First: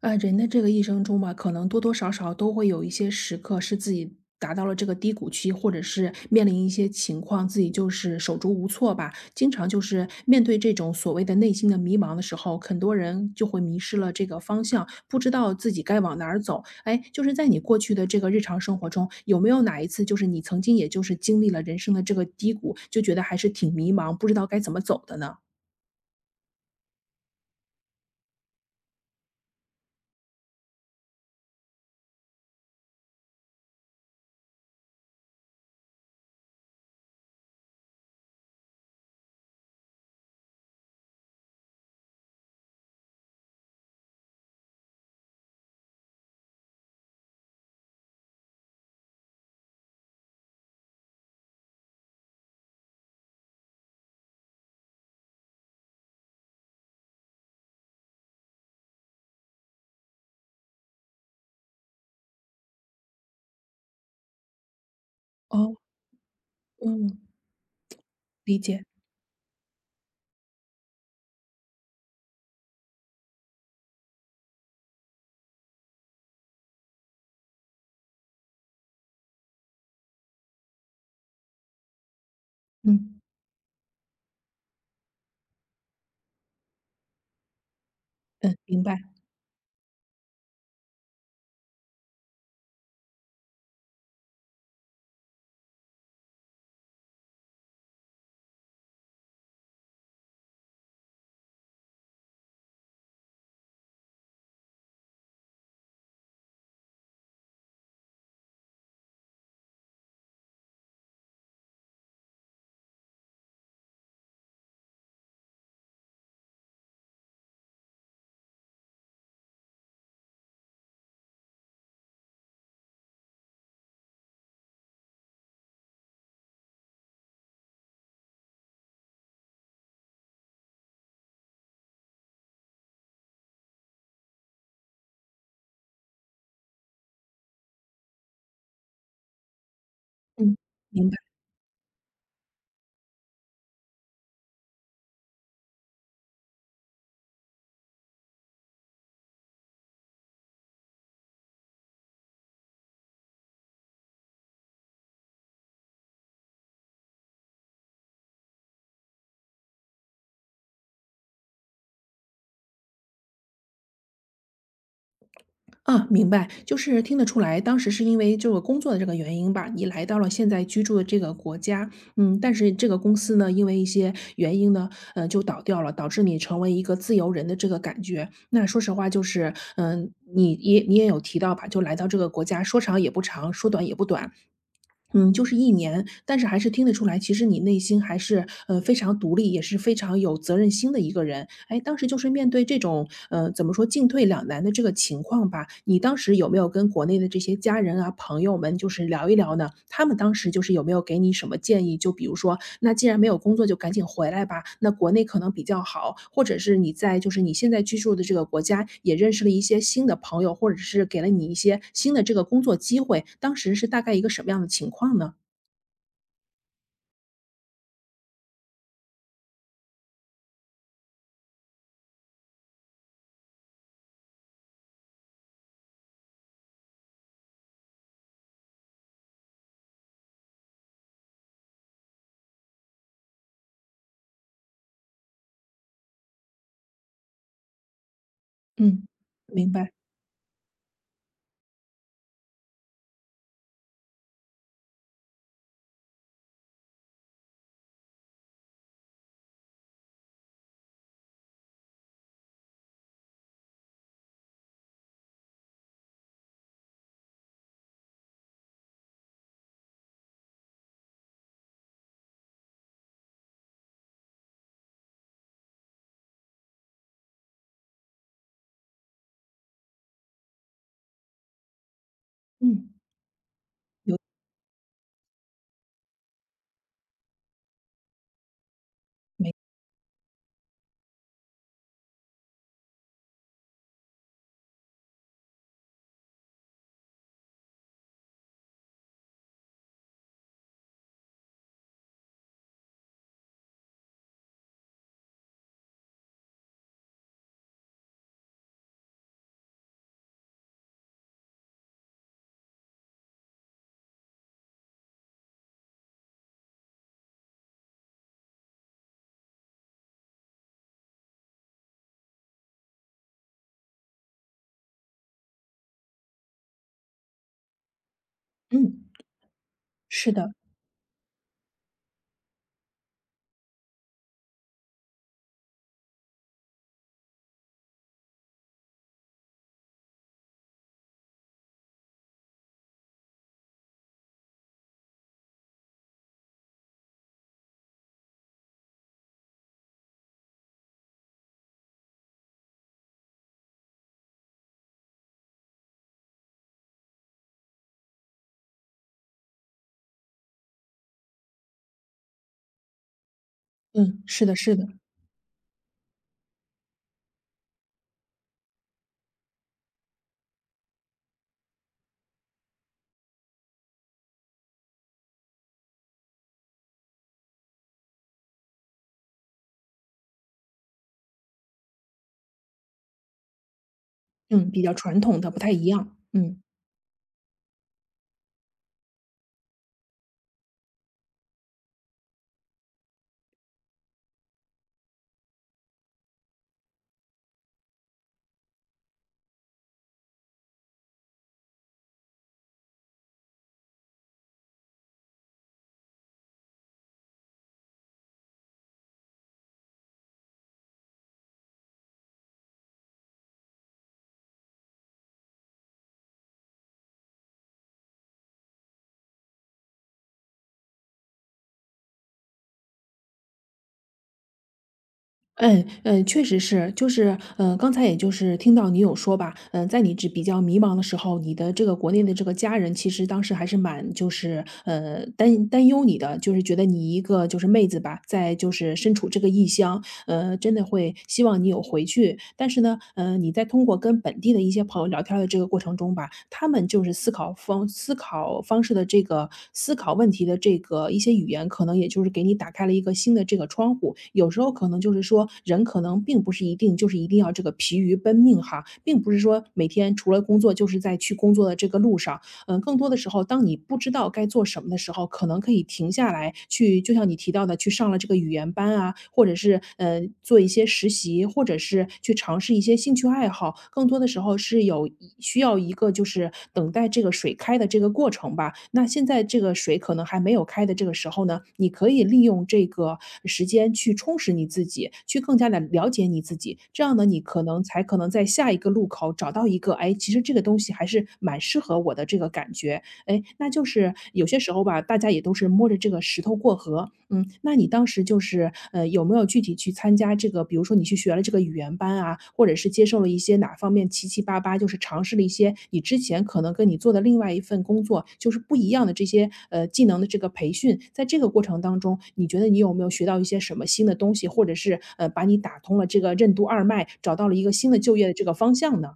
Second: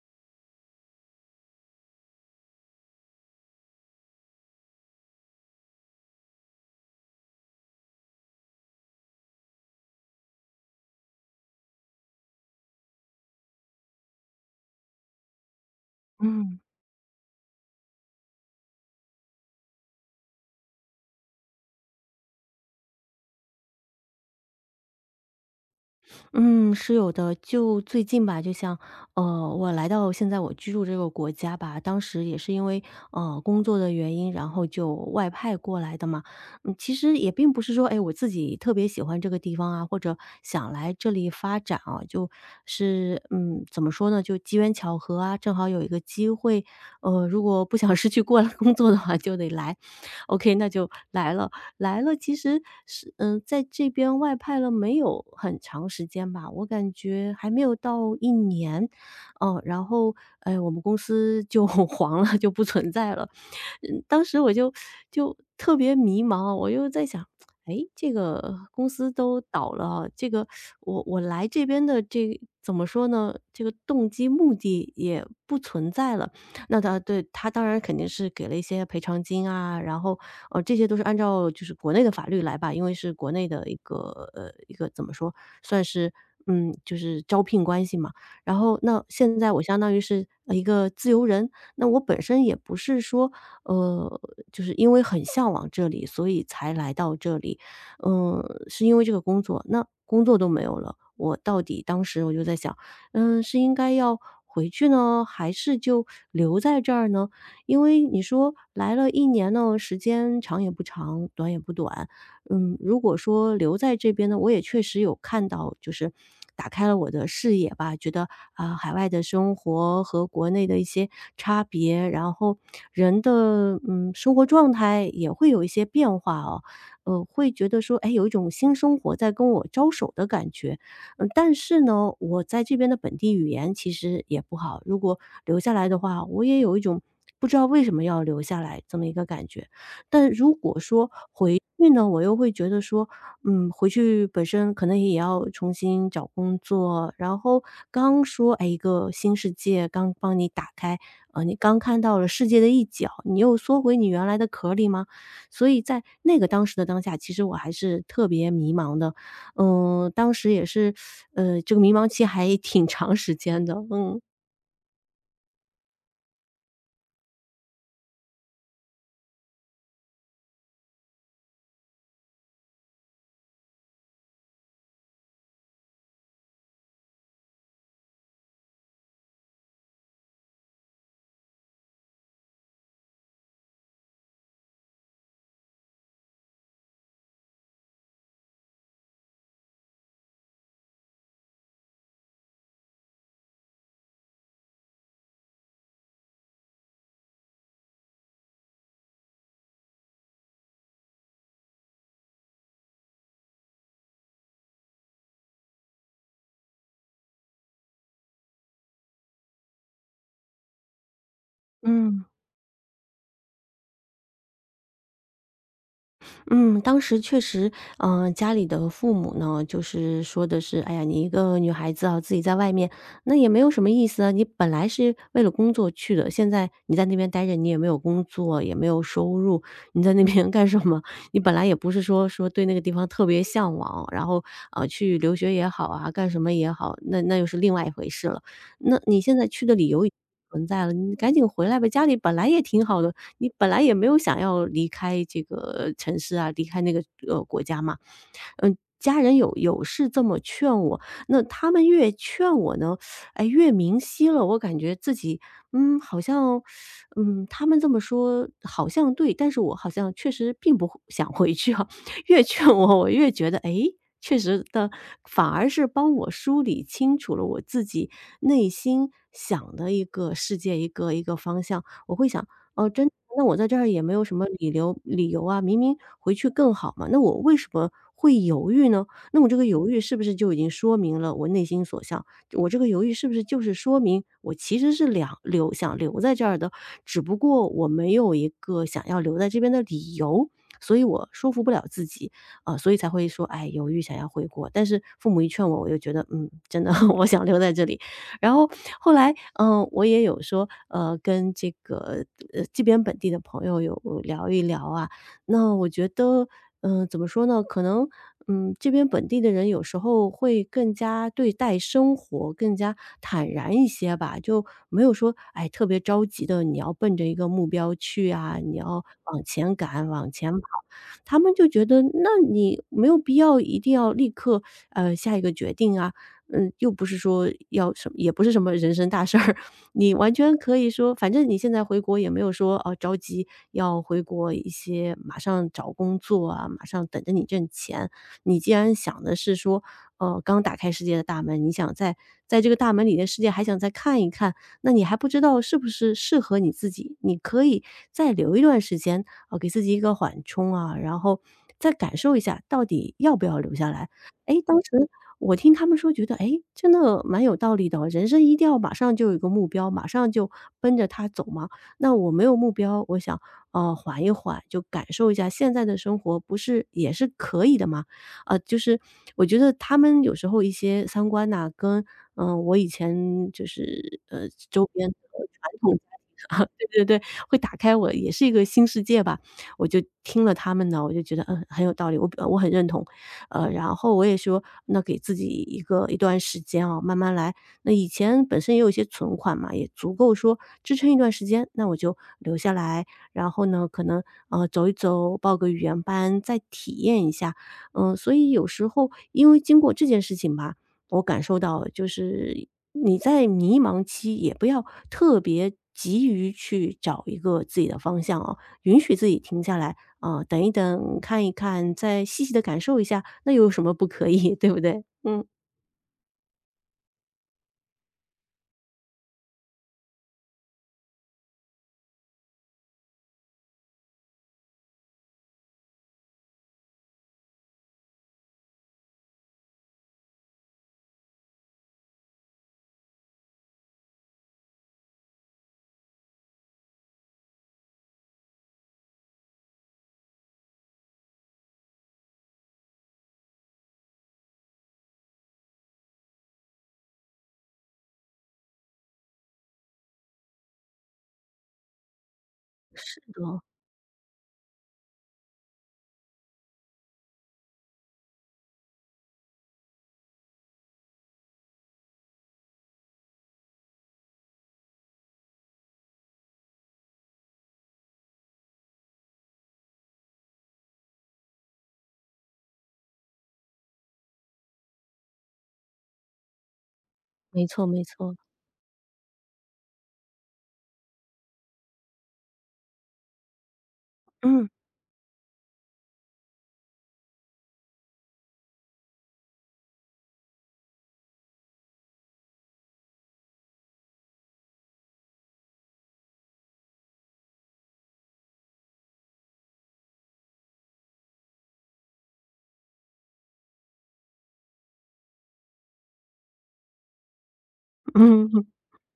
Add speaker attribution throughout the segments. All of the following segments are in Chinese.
Speaker 1: 人的这个一生中吧，可能多多少少都会有一些时刻是自己达到了这个低谷期，或者是面临一些情况，自己就是手足无措吧。经常就是面对这种所谓的内心的迷茫的时候，很多人就会迷失了这个方向，不知道自己该往哪儿
Speaker 2: 嗯
Speaker 1: 走。哎，就是在你过去的这个日常生活中，有没有哪一次就是你曾经也就是经历了人生的这个低谷，就觉得还是挺迷茫，不知道该怎么走的呢？
Speaker 2: 嗯，是有的。就最近吧，就像我来到现在我居住这个国家吧，当时也是因为工作的原因，然后就外派过来的嘛。嗯，其实也并不是说，哎，我自己特别喜欢这个地方啊，或者想来这里发展啊，就是怎么说呢，就机缘巧合啊，正好有一个机会。如果不想失去过来工作的话，就得来。OK，那就来了。来了其实是在这边外派了没有很长时间吧，我感觉还没有到一年。哦，然后，哎，我们公司就 黄了，就不存在了。嗯，当时我就
Speaker 1: 哦，
Speaker 2: 特别迷茫，我又在
Speaker 1: 嗯，
Speaker 2: 想，哎，这个
Speaker 1: 理解，
Speaker 2: 公司都倒了啊，这个我来这边的这怎么说呢，这个动机目的也不存在了，那他对他当然肯定是给了一些赔偿金啊，然后，这些都是按照就是国内的法律来吧，因为是
Speaker 1: 嗯
Speaker 2: 国内的一个一个怎么说，算是就是招聘关系嘛。
Speaker 1: 嗯，
Speaker 2: 然后
Speaker 1: 明白，
Speaker 2: 那现在我相当于是一个自由人，那我本身也不是说呃，就是因为很向往这里，所以才来到这里，嗯、是因为这个工作，那工作都没有了。我到底当时我就在想，嗯，是应该要回去呢，还是就留在这儿呢？因为你说来了一年呢，时间长也不长，短也不短。嗯，如果说留在这边呢，我也确实有看到，就是打开了我的视野吧，觉得，啊，海外的生活和国内的一些差别，然后人的，嗯，生活状态也会有一些变化哦。会觉得说，哎，有一种新生活在跟我招手的感觉。嗯，但是呢，我在这边的本地语言其实也不好，如果留下来的话，我也有一种不知道为什么要留下来这么一个感觉。但如
Speaker 1: 嗯，
Speaker 2: 果
Speaker 1: 明
Speaker 2: 说
Speaker 1: 白。
Speaker 2: 回去呢，我又会觉得说，嗯，回去本身可能也要重新找工作，然后刚说，哎，一个新世界刚帮你打开，你刚看到了世界的一角，你又缩回你原来的壳里吗？所以在那个当时的当下，其实我还是特别迷茫的。嗯，当时也是，这个迷茫期还挺长时间的，嗯。
Speaker 1: 啊，明白，就是听得出来，当时是因为这个工作的这个原因吧，你来到了现在居住的这个国家，嗯，但是这个公司呢，因为一些原因呢，就倒掉了，导致你成为一个自由人的这个感觉。那说实话，就是，嗯、你也有提到吧，就来到这个国家，说长也不长，说短也不短，嗯，就是1年，但是还是听得出来，其实你内心还是，非常独立，也是非常有责任心的一个人。哎，当时就是面对这种，怎么说，进退两难的这个情况吧，你当时有没有跟国内的这些家人啊、朋友们就是聊一聊呢？他们当。当时就是有没有给你什么建议？就比如说，那既然没有工作就赶紧回来吧，那国内可能比较好，或者是你在就是你现在居住的这个国家也认识了一些新的朋友，或者是给了你一些新的
Speaker 2: 嗯。
Speaker 1: 这个工作机会，当时是大概一个什么样的情况呢？
Speaker 2: 嗯，当时确实，家里的父母呢，就是说的是，哎呀，你一个女孩子啊，自己在外面，那也没有什么意思啊。你本来是为了工作去的，现在你在那边待着，你也没有工作，也没有收入，你在那边 干什么？你本来也不是说说对那个地方特别向往，然后啊，去留学也好啊，干什么也好，那那又是另外一回事了。那
Speaker 1: 嗯。
Speaker 2: 你现在去
Speaker 1: 明
Speaker 2: 的理
Speaker 1: 白，
Speaker 2: 由已经存在了，你赶紧回来吧，家里本来也挺好的。你本来也没有想要离开这个城市啊，离开那个国家嘛，嗯，家人有是这么劝我，那他们越劝我呢，哎，越明晰了，我感觉自己，好像，他们这么说好像对，但是我好像确实并不会想回去啊，越劝我，我越觉得，哎。确实的，反而是帮我梳理清楚了我自己内心想的一个世界，一个方向。我会想，哦，
Speaker 1: 嗯，
Speaker 2: 真的那我在这儿也没有什么理由啊，明明回去更好嘛，那我为什么会犹豫呢？那我这个犹豫是不是就已经说明了我内心所向？我这个犹豫是不是就是说明我其实是想留在这儿的，只不过我没有一个想要留在这边的理由，所以我说服不了自己，啊，所以才会说，哎，犹豫想要回国。但是父母一劝我，我又觉得，嗯，真的 我想留在这里。然后后来，我也有说，跟这个这边本地的朋友有聊一聊啊。那我觉得，怎么说呢？可能，这边本地的人有时候会更加对待生活更加坦然一些吧，就没有说，哎，特别着急的，你要奔着一个目标去啊，你要
Speaker 1: 嗯，
Speaker 2: 往前赶，往
Speaker 1: 是
Speaker 2: 前
Speaker 1: 的，
Speaker 2: 跑。他们就觉得，那你没有必要一定要立刻，下一个决定啊。嗯，又不是说要什么也不是什么人生大事儿，你完全可以说反正你现在回国也没有说，哦，着急要回国一些马上找工作啊，马上等着你挣钱。你既然想的是说，刚打开世界的大门，你想在这个大门里的世界还想再看一看，那你还不知道是不是适合你自己，你可以再留一段时间，啊，给自己一个缓冲啊，然后再感受一下到底要不要留下来。
Speaker 1: 嗯，是
Speaker 2: 哎，
Speaker 1: 的，
Speaker 2: 当
Speaker 1: 是的，
Speaker 2: 时我听他们说觉得哎，诶，真的蛮有道理的哦人生一定要马上就有一个目标，马上就奔着它走嘛。那我没有目标，我想，缓一缓，就感受一下现在的生活，不是也是可以的吗？就是我觉得他们有时候一些三观呐，跟，我以前就是，
Speaker 1: 嗯，比
Speaker 2: 周
Speaker 1: 较
Speaker 2: 边的
Speaker 1: 传统的，不
Speaker 2: 传
Speaker 1: 太一
Speaker 2: 统家庭
Speaker 1: 样，嗯。
Speaker 2: 啊，对对对，会打开我也是一个新世界吧。我就听了他们呢，我就觉得，嗯，很有道理，我很认同。然后我也说，那给自己一段时间哦，慢慢来。那以前本身也有一些存款嘛，也足够说支撑一段时间，那我就留下来，然后呢，可能走一走，报个语言班，再体验一下。所以有时候因为经过这件事情吧，我感受到就是你在迷茫期也不要特别急于去找一个自己的方向哦，允许自己停下来，啊，等一等，看一看，再细细的感受一下，那又有什么不可以，对不对？嗯，
Speaker 1: 嗯嗯，确实是，就是，刚才也就是听到你有说吧，嗯、在你只比较迷茫的时候，你的这个国内的这个家人，其实当时还是蛮就是呃担忧你的，就是觉得你一个就是妹子吧，在就是身处这个异乡，真的会希望你有回去，但是呢，你在通过果跟本地的一些朋友聊天儿的这个过程中吧，他们就是思考方式的这个思考问题的这个一些语言，可能也就是给你打开了一个新的这个窗户。有时候可能就是说，人可能并不是一定要这个疲于奔命哈，并不是说每天除了工作就是在去工作的这个路上，嗯，更多的
Speaker 2: 是
Speaker 1: 时候，
Speaker 2: 的，
Speaker 1: 当你不知道该做什么的时候，可能可以停下来去就像你提到的，去上了这个语言班啊，或者是，嗯，做一些实习，或者是去尝试一些兴趣爱好。更多的时候是需要一个就是等待这个水开的这个过程吧。那现在这个水可能还没有开的这个时候呢，你可以利用这个时间去充实你自己，去更加的了解你自己。这样呢，你可
Speaker 2: 没
Speaker 1: 能
Speaker 2: 错没
Speaker 1: 才可能
Speaker 2: 错。
Speaker 1: 在下一个路口找到一个，哎，其实这个东西还是蛮适合我的这个感觉。哎，那就是有些
Speaker 2: 嗯，
Speaker 1: 时候吧，大家也都是摸着这个石头过河。嗯，那你当时就是，有没有具体去参加这个，比如说你去学了这个语言班啊，或者是接受了一些哪方面七七八八，就是尝试了一些你之前可能跟你做的另外一份工作就是不一样的这些，技能的这个培训。在这个过程当中，你觉得你有没有学到一些什么新的东西，或者是，把你打通了这个任督二脉，找到了一个新的就业的这个
Speaker 2: 嗯。
Speaker 1: 方向呢？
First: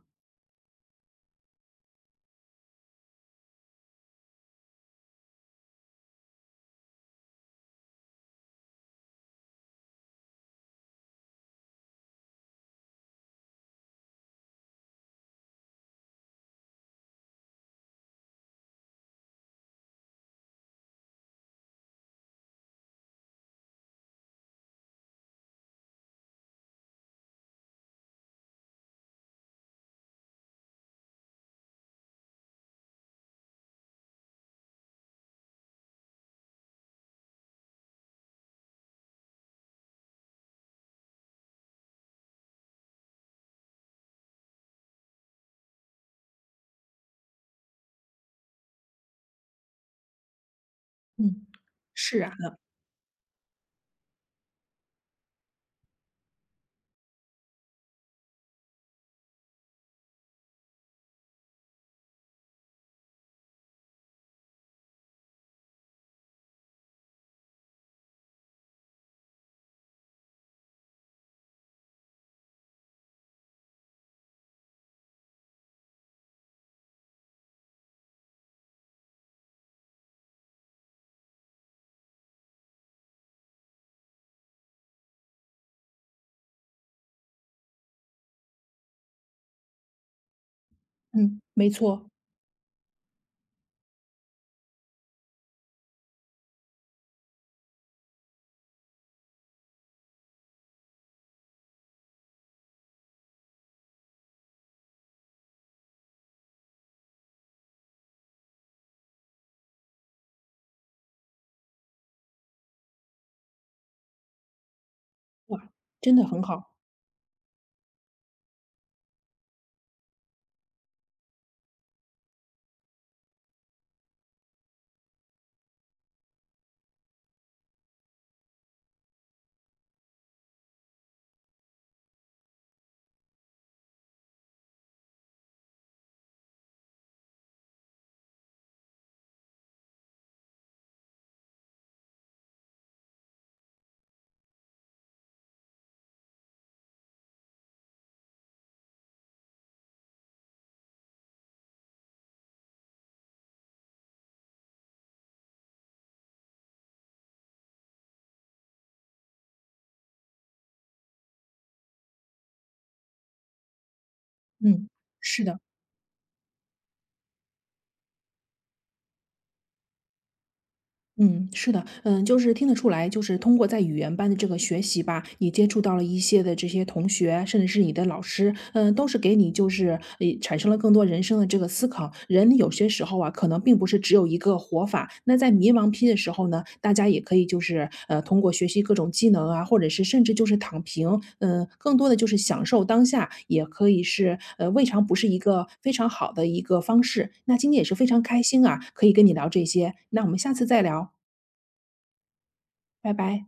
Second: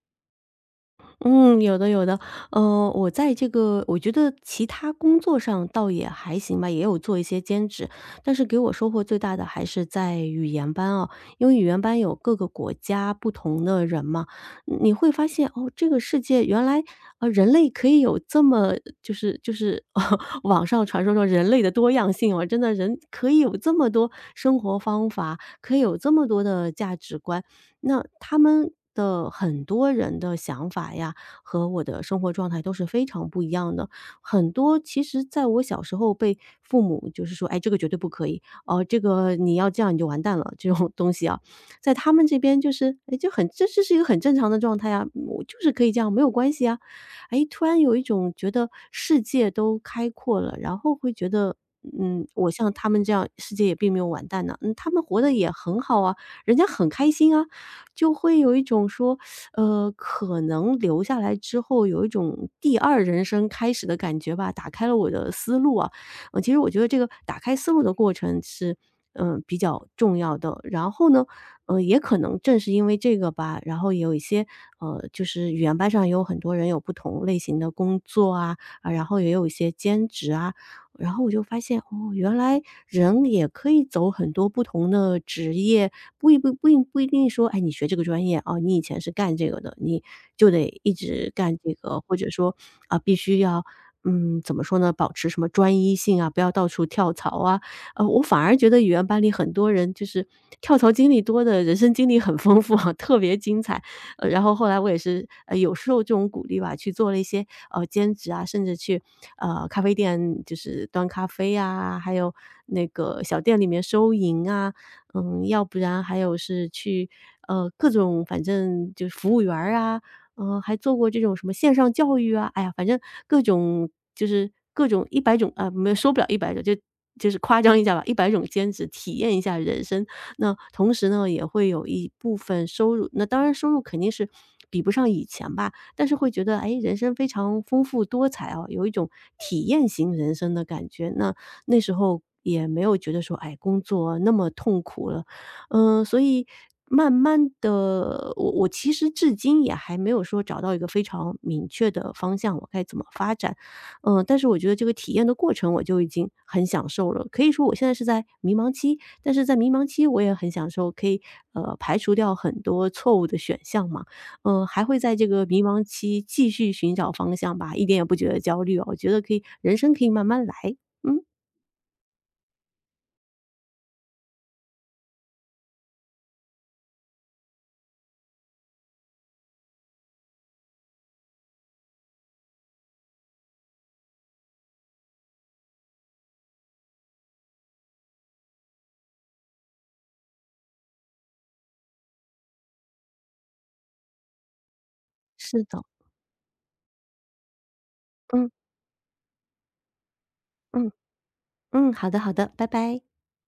Speaker 2: 嗯，有的有的，我在这个我觉得其他工作上倒也还行吧，也有做一些兼职，但是给我收获最大的还是在语言班哦，因为语言班有各个国家不同的人嘛，你会发现哦，这个世界原来人类可以有这么就是 网上传说说人类的多样性哦，真的人可以有这么多生活方法，可以有这么多的价值观，那他们的很多人的想法呀，和我的生活状态都是非常不一样的。很多其实在我小时候被父母就是说："哎，这个绝对不可以，哦，这个你要这样你就完蛋了。"这种东西啊，在他们这边就是，哎，就这是一个很正常的状态啊，我就是可以这样，没有关系啊。哎，突然有一种觉得世界都开阔了，然后会觉
Speaker 1: 嗯。
Speaker 2: 得，
Speaker 1: 是
Speaker 2: 嗯，
Speaker 1: 啊。
Speaker 2: 我像他们这样，世界也并没有完蛋呢，嗯，他们活得也很好啊，人家很开心啊。就会有一种说，可能留下来之后有一种第二人生开始的感觉吧，打开了我的思路啊。其实我觉得这个打开思路的过程是，比较重要的。然后呢，也可能正是因为这个吧，然后也有一些就是语言班上也有很多人有不同类型的工作啊，啊，然后也有一些兼职啊，然后我就发现，哦，原来人也可以走很多不同的职业，不一不不一不一定说，哎，你学这个专业啊，你以前是干这个的，你就得一直
Speaker 1: 嗯，
Speaker 2: 干
Speaker 1: 没
Speaker 2: 这个，
Speaker 1: 错。
Speaker 2: 或者说啊，必须要怎么说呢，保持什么专一性啊，不要到处跳槽啊。我反而觉得语言班里很多人就是跳槽经历多的，人生经历很丰富啊，特别精彩。然后后来我也是，有受这种鼓励吧，去做了一些，兼职啊，甚至去，咖啡店就是端咖啡啊，还有那个小店里面收银啊，嗯，要
Speaker 1: 哇，
Speaker 2: 不然
Speaker 1: 真
Speaker 2: 还
Speaker 1: 的
Speaker 2: 有
Speaker 1: 很
Speaker 2: 是
Speaker 1: 好，
Speaker 2: 去，各种反正就是服务员儿啊，嗯，还做过这种什么线上教育啊，哎呀，反正各种就是各种一百种啊，没有说不了一百种，就是夸张一下吧，一百种兼职，体验一下人生，那同时呢，也会有一部分收入，那当然收入肯定是比不上以前吧，但是会觉得，哎，人生非常丰富多彩啊，有一种体验型人生的感觉。那那时候也没有觉得说，哎，工作那么痛苦了，嗯，所以慢慢的，我其实至今也还没有说找到一个非常明确的方向，我该怎么发展。嗯，但是我觉得这个体验的过程我就已经很享受了，可以说我现在是在迷茫期，但是在迷茫期，我也很享受可以排除掉很多错误的选项嘛，还
Speaker 1: 嗯，
Speaker 2: 会在这
Speaker 1: 是
Speaker 2: 个
Speaker 1: 的。
Speaker 2: 迷茫期继续寻找方向吧，一点也不觉得焦虑哦，我觉得可以，人生可以慢慢来，嗯，
Speaker 1: 嗯，是的，嗯，就是听得出来，就是通过在语言班的这个学习吧，你接触到了一些的这些同学，甚至是你的老师，嗯，都是给你就是呃产生了更多人生的这个思考。人有些时候啊，可能并不是只有一个活法。那在迷茫期的时候呢，大家也可以就是呃通过学习各种技能啊，或者是甚至就是躺平，嗯，更多的就是享未受当下，也可以是呃，未尝不是一
Speaker 2: 是
Speaker 1: 个
Speaker 2: 的，
Speaker 1: 非常好的一个方式。那今天也是非常开
Speaker 2: 嗯
Speaker 1: 心啊，可以跟你聊这些，那我们下次再
Speaker 2: 嗯
Speaker 1: 聊。
Speaker 2: 嗯，好的好的，拜拜。
Speaker 1: 拜拜。